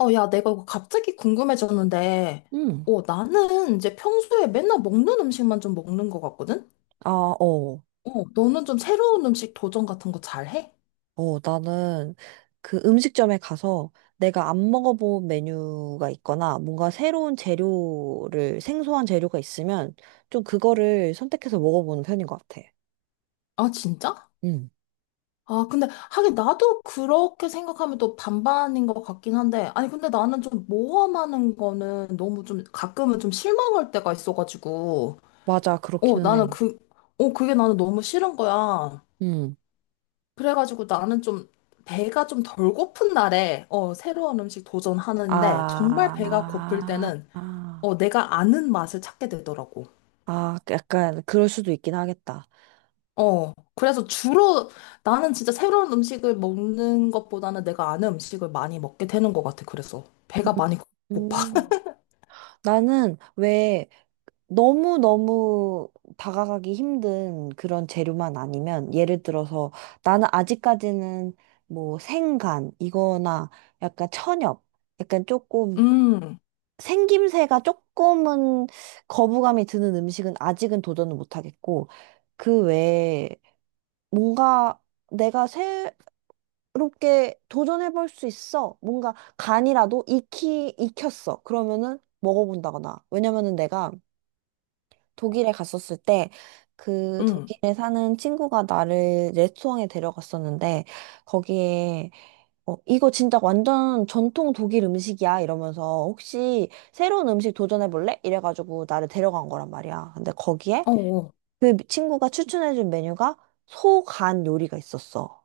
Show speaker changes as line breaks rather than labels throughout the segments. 어, 야, 내가 이거 갑자기 궁금해졌는데,
응.
어, 나는 이제 평소에 맨날 먹는 음식만 좀 먹는 것 같거든?
아, 어.
어, 너는 좀 새로운 음식 도전 같은 거 잘해?
어, 나는 그 음식점에 가서 내가 안 먹어본 메뉴가 있거나 뭔가 생소한 재료가 있으면 좀 그거를 선택해서 먹어보는 편인 것 같아.
아, 진짜?
응.
아, 근데 하긴 나도 그렇게 생각하면 또 반반인 것 같긴 한데, 아니, 근데 나는 좀 모험하는 거는 너무 좀 가끔은 좀 실망할 때가 있어가지고,
맞아,
어,
그렇기는 해.
나는 그, 그게 나는 너무 싫은 거야.
응.
그래가지고 나는 좀 배가 좀 덜 고픈 날에 어, 새로운 음식 도전하는데 정말
아,
배가 고플
아,
때는
아,
어, 내가 아는 맛을 찾게 되더라고.
아, 약간 그럴 수도 있긴 하겠다.
어, 그래서 주로 나는 진짜 새로운 음식을 먹는 것보다는 내가 아는 음식을 많이 먹게 되는 것 같아. 그래서 배가
음.
많이 고파.
음. 나는 왜 너무너무 다가가기 힘든 그런 재료만 아니면, 예를 들어서 나는 아직까지는 뭐 생간 이거나 약간 천엽, 약간 조금
음,
생김새가 조금은 거부감이 드는 음식은 아직은 도전을 못 하겠고, 그 외에 뭔가 내가 새롭게 도전해 볼 수 있어. 뭔가 간이라도 익히 익혔어. 그러면은 먹어본다거나. 왜냐면은 내가 독일에 갔었을 때, 그
음,
독일에 사는 친구가 나를 레스토랑에 데려갔었는데, 거기에 이거 진짜 완전 전통 독일 음식이야 이러면서, 혹시 새로운 음식 도전해 볼래? 이래가지고 나를 데려간 거란 말이야. 근데 거기에
어, 어.
그 친구가 추천해준 메뉴가 소간 요리가 있었어.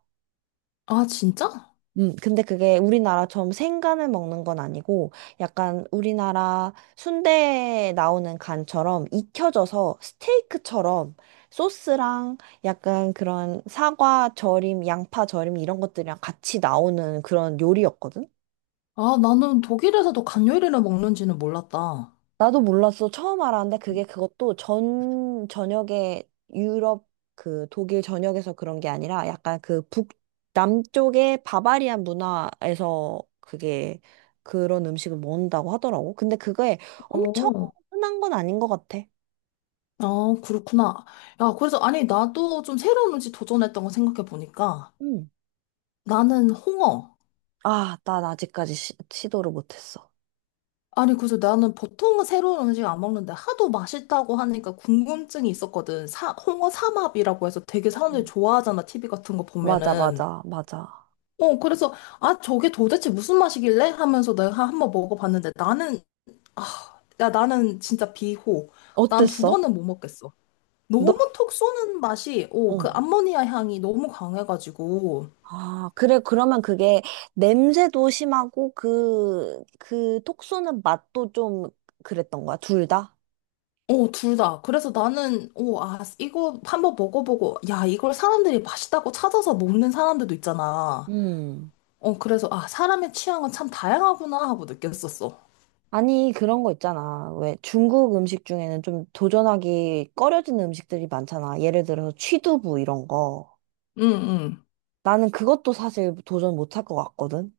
아, 진짜?
근데 그게 우리나라처럼 생간을 먹는 건 아니고, 약간 우리나라 순대에 나오는 간처럼 익혀져서 스테이크처럼 소스랑 약간 그런 사과 절임, 양파 절임 이런 것들이랑 같이 나오는 그런 요리였거든.
아, 나는 독일에서도 간요리를 먹는지는 몰랐다.
나도 몰랐어. 처음 알았는데, 그게 그것도 전 전역에 유럽 그 독일 전역에서 그런 게 아니라, 약간 그 남쪽의 바바리안 문화에서 그게 그런 음식을 먹는다고 하더라고. 근데 그게 엄청
어.
흔한 건 아닌 것 같아.
아, 그렇구나. 야, 그래서, 아니, 나도 좀 새로운 음식 도전했던 거 생각해보니까,
응.
나는 홍어.
아, 난 아직까지 도를 못했어.
아니, 그래서 나는 보통은 새로운 음식 안 먹는데, 하도 맛있다고 하니까 궁금증이 있었거든. 홍어 삼합이라고 해서 되게 사람들이
음.
좋아하잖아, TV 같은 거
맞아,
보면은.
맞아, 맞아.
어, 그래서, 아, 저게 도대체 무슨 맛이길래? 하면서 내가 한번 먹어봤는데, 나는, 아, 야, 나는 진짜 비호. 난 두
어땠어?
번은 못 먹겠어. 너무
너?
톡 쏘는 맛이, 오, 그
어.
암모니아 향이 너무 강해가지고.
아, 그래, 그러면 그게 냄새도 심하고 그, 그 톡 쏘는 맛도 좀 그랬던 거야, 둘 다?
어, 둘 다. 그래서 나는, 어, 아, 이거 한번 먹어보고, 야, 이걸 사람들이 맛있다고 찾아서 먹는 사람들도 있잖아.
음.
어, 그래서, 아, 사람의 취향은 참 다양하구나 하고 느꼈었어.
아니, 그런 거 있잖아. 왜 중국 음식 중에는 좀 도전하기 꺼려지는 음식들이 많잖아. 예를 들어서 취두부 이런 거.
응,
나는 그것도 사실 도전 못 할 것 같거든.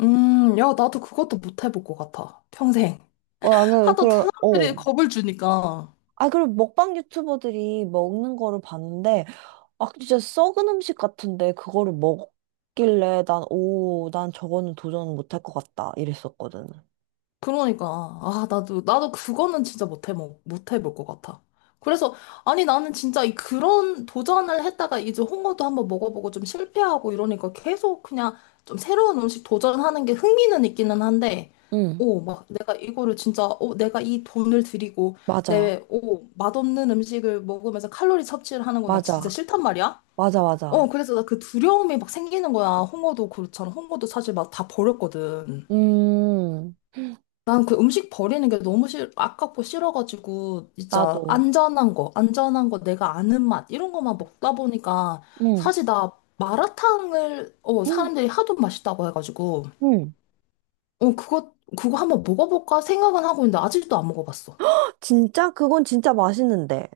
응. 야, 나도 그것도 못 해볼 것 같아. 평생.
어, 나는,
하도
그런, 어.
사람들이 겁을 주니까.
아, 그리고 먹방 유튜버들이 먹는 거를 봤는데, 아, 진짜 썩은 음식 같은데 그거를 먹길래 난, 오, 난 저거는 도전 못 할 것 같다. 이랬었거든.
그러니까 아 나도 그거는 진짜 못해 못해 볼 것 같아. 그래서 아니 나는 진짜 이 그런 도전을 했다가 이제 홍어도 한번 먹어보고 좀 실패하고 이러니까 계속 그냥 좀 새로운 음식 도전하는 게 흥미는 있기는 한데
응,
오 막 내가 이거를 진짜 오 내가 이 돈을 들이고
맞아.
내오 맛없는 음식을 먹으면서 칼로리 섭취를 하는 거 나 진짜
맞아.
싫단 말이야.
맞아,
어
맞아.
그래서 나 그 두려움이 막 생기는 거야. 홍어도 그렇잖아. 홍어도 사실 막 다 버렸거든.
음,
난 그 음식 버리는 게 너무 아깝고 싫어가지고, 진짜
나도.
안전한 거, 안전한 거, 내가 아는 맛, 이런 거만 먹다 보니까,
응,
사실 나 마라탕을, 어,
응,
사람들이 하도 맛있다고 해가지고,
응.
어, 그거 한번 먹어볼까 생각은 하고 있는데, 아직도 안 먹어봤어.
진짜? 그건 진짜 맛있는데.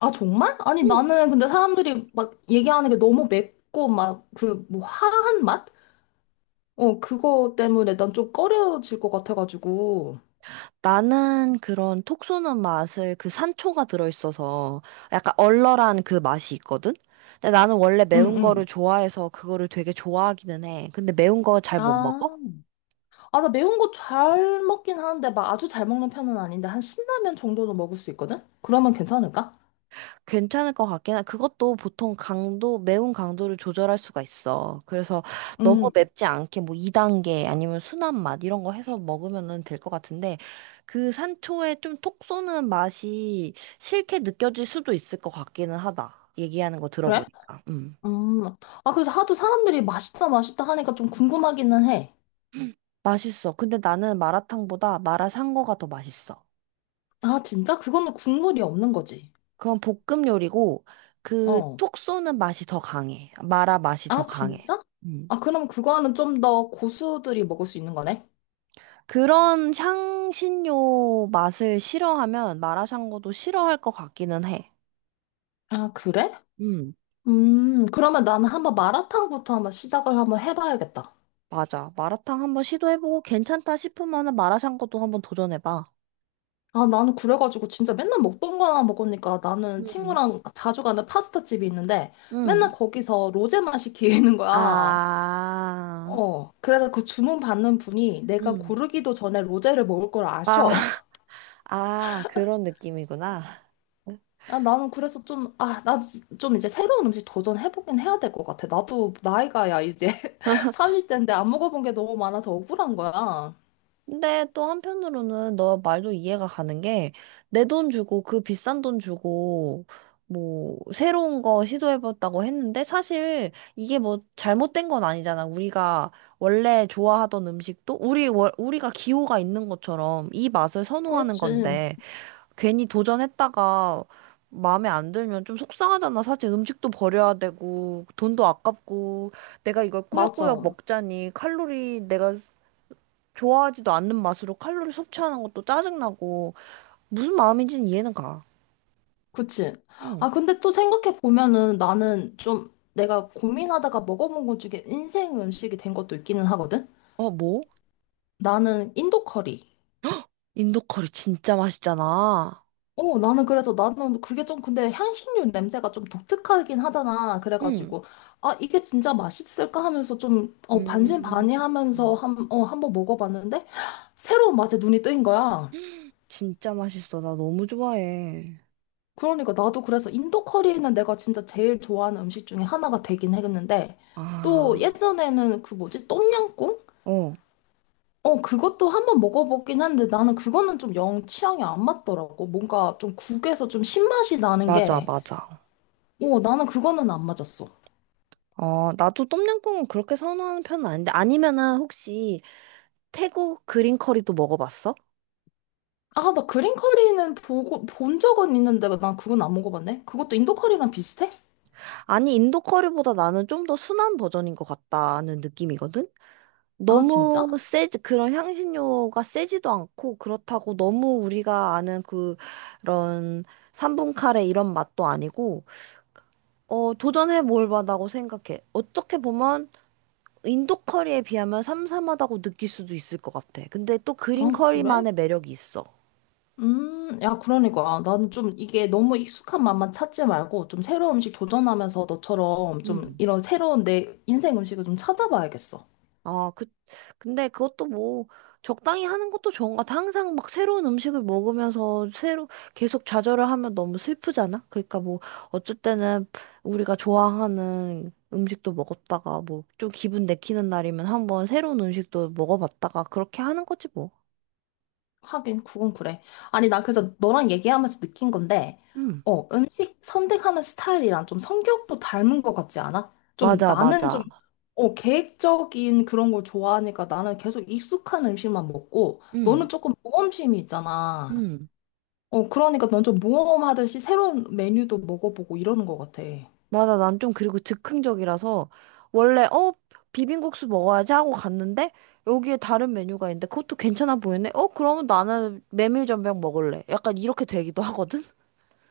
아, 정말? 아니,
응.
나는 근데 사람들이 막 얘기하는 게 너무 맵고, 막, 그, 뭐, 화한 맛? 어, 그거 때문에 난 좀 꺼려질 것 같아가지고,
나는 그런 톡 쏘는 맛을, 그 산초가 들어있어서 약간 얼얼한 그 맛이 있거든? 근데 나는 원래
응,
매운 거를
응.
좋아해서 그거를 되게 좋아하기는 해. 근데 매운 거 잘 못 먹어?
아. 아, 나 매운 거 잘 먹긴 하는데, 막 아주 잘 먹는 편은 아닌데, 한 신라면 정도는 먹을 수 있거든? 그러면 괜찮을까?
괜찮을 것 같긴 해. 그것도 보통 강도, 매운 강도를 조절할 수가 있어. 그래서 너무
음,
맵지 않게 뭐 2단계 아니면 순한 맛 이런 거 해서 먹으면은 될 것 같은데, 그 산초의 좀 톡 쏘는 맛이 싫게 느껴질 수도 있을 것 같기는 하다. 얘기하는 거
그래?
들어보니까. 음.
음. 아, 그래서 하도 사람들이 맛있다, 맛있다 하니까 좀 궁금하기는 해.
맛있어. 근데 나는 마라탕보다 마라샹궈가 더 맛있어.
아, 진짜? 그거는 국물이 없는 거지.
그건 볶음 요리고, 그
어.
톡 쏘는 맛이 더 강해. 마라 맛이 더
아,
강해.
진짜?
음.
아, 그럼 그거는 좀 더 고수들이 먹을 수 있는 거네?
그런 향신료 맛을 싫어하면 마라샹궈도 싫어할 것 같기는 해.
아, 그래?
음,
그러면 나는 한번 마라탕부터 한번 시작을 한번 해봐야겠다.
맞아. 마라탕 한번 시도해보고 괜찮다 싶으면은 마라샹궈도 한번 도전해봐.
아, 나는 그래가지고 진짜 맨날 먹던 거 하나 먹으니까 나는
음.
친구랑 자주 가는 파스타집이 있는데 맨날
음.
거기서 로제만 시키는 거야.
아,
어. 그래서 그 주문 받는 분이 내가
음.
고르기도 전에 로제를 먹을 걸
아,
아셔.
아, 그런 느낌이구나.
아, 나는 그래서 좀, 아, 나 좀 이제 새로운 음식 도전해보긴 해야 될 것 같아. 나도 나이가 야, 이제 30대인데 안 먹어본 게 너무 많아서 억울한 거야.
근데 또 한편으로는 너 말도 이해가 가는 게, 내 돈 주고, 그 비싼 돈 주고 뭐 새로운 거 시도해봤다고 했는데, 사실 이게 뭐 잘못된 건 아니잖아. 우리가 원래 좋아하던 음식도, 우리가 기호가 있는 것처럼 이 맛을 선호하는
그렇지.
건데, 괜히 도전했다가 마음에 안 들면 좀 속상하잖아. 사실 음식도 버려야 되고, 돈도 아깝고, 내가 이걸 꾸역꾸역
맞아.
먹자니 칼로리, 내가 좋아하지도 않는 맛으로 칼로리 섭취하는 것도 짜증나고. 무슨 마음인지는 이해는 가.
그치.
응.
아, 근데 또 생각해보면은 나는 좀 내가 고민하다가 먹어본 것 중에 인생 음식이 된 것도 있기는 하거든?
어, 뭐?
나는 인도 커리.
인도 커리 진짜 맛있잖아.
나는 그게 좀 근데 향신료 냄새가 좀 독특하긴 하잖아.
응.
그래가지고, 아, 이게 진짜 맛있을까 하면서 좀, 어,
음.
반신반의하면서
음.
한번 먹어봤는데, 새로운 맛에 눈이 뜨인 거야.
진짜 맛있어. 나 너무 좋아해.
그러니까 나도 그래서 인도 커리는 내가 진짜 제일 좋아하는 음식 중에 하나가 되긴 했는데 또
아.
예전에는 그 뭐지 똠양꿍?
어.
어 그것도 한번 먹어보긴 했는데 나는 그거는 좀 영 취향이 안 맞더라고 뭔가 좀 국에서 좀 신맛이 나는
맞아,
게
맞아.
어, 나는 그거는 안 맞았어
어, 나도 똠양꿍은 그렇게 선호하는 편은 아닌데. 아니면은 혹시 태국 그린 커리도 먹어봤어?
아 나 그린 커리는 보고 본 적은 있는데 난 그건 안 먹어봤네 그것도 인도 커리랑 비슷해?
아니, 인도 커리보다 나는 좀 더 순한 버전인 것 같다는 느낌이거든?
아 진짜?
너무 세지, 그런 향신료가 세지도 않고, 그렇다고 너무 우리가 아는 그, 런 삼분 카레 이런 맛도 아니고, 어, 도전해 볼 만하다고 생각해. 어떻게 보면, 인도 커리에 비하면 삼삼하다고 느낄 수도 있을 것 같아. 근데 또
아
그린
그래?
커리만의 매력이 있어.
야, 그러니까. 아, 나는 좀 이게 너무 익숙한 맛만 찾지 말고 좀 새로운 음식 도전하면서 너처럼 좀
음.
이런 새로운 내 인생 음식을 좀 찾아봐야겠어.
아, 그, 근데 그것도 뭐, 적당히 하는 것도 좋은 것 같아. 항상 막 새로운 음식을 먹으면서 새로, 계속 좌절을 하면 너무 슬프잖아? 그러니까 뭐, 어쩔 때는 우리가 좋아하는 음식도 먹었다가, 뭐, 좀 기분 내키는 날이면 한번 새로운 음식도 먹어봤다가, 그렇게 하는 거지 뭐.
하긴, 그건 그래. 아니, 나 그래서 너랑 얘기하면서 느낀 건데,
응,
어, 음식 선택하는 스타일이랑 좀 성격도 닮은 것 같지 않아? 좀
맞아,
나는
맞아.
좀, 어, 계획적인 그런 걸 좋아하니까 나는 계속 익숙한 음식만 먹고,
응,
너는 조금 모험심이 있잖아.
응.
어, 그러니까 넌 좀 모험하듯이 새로운 메뉴도 먹어보고 이러는 것 같아.
맞아, 난 좀, 그리고 즉흥적이라서 원래 비빔국수 먹어야지 하고 갔는데 여기에 다른 메뉴가 있는데 그것도 괜찮아 보이네. 어, 그러면 나는 메밀전병 먹을래. 약간 이렇게 되기도 하거든.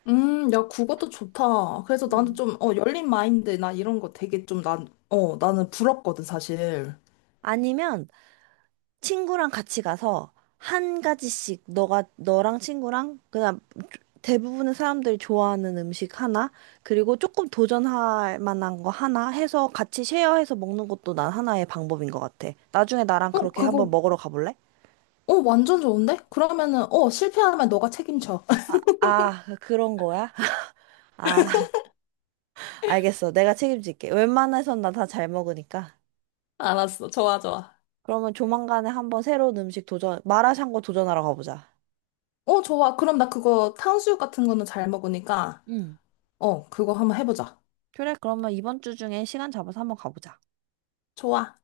야, 그것도 좋다. 그래서 나는
음.
좀, 어, 열린 마인드, 나 이런 거 되게 좀, 난, 어, 나는 부럽거든, 사실.
아니면 친구랑 같이 가서 한 가지씩 너가 너랑 친구랑 그냥 대부분의 사람들이 좋아하는 음식 하나, 그리고 조금 도전할 만한 거 하나 해서 같이 쉐어해서 먹는 것도 난 하나의 방법인 것 같아. 나중에 나랑
어,
그렇게 한번
그거,
먹으러 가볼래?
어, 완전 좋은데? 그러면은, 어, 실패하면 너가 책임져.
아, 그런 거야? 아, 알겠어. 내가 책임질게. 웬만해선 나 다 잘 먹으니까.
알았어. 좋아, 좋아.
그러면 조만간에 한번 새로운 음식 도전, 마라샹궈 도전하러 가보자.
어, 좋아. 그럼 나 그거 탕수육 같은 거는 잘 먹으니까,
응.
어, 그거 한번 해보자.
그래, 그러면 이번 주 중에 시간 잡아서 한번 가보자.
좋아.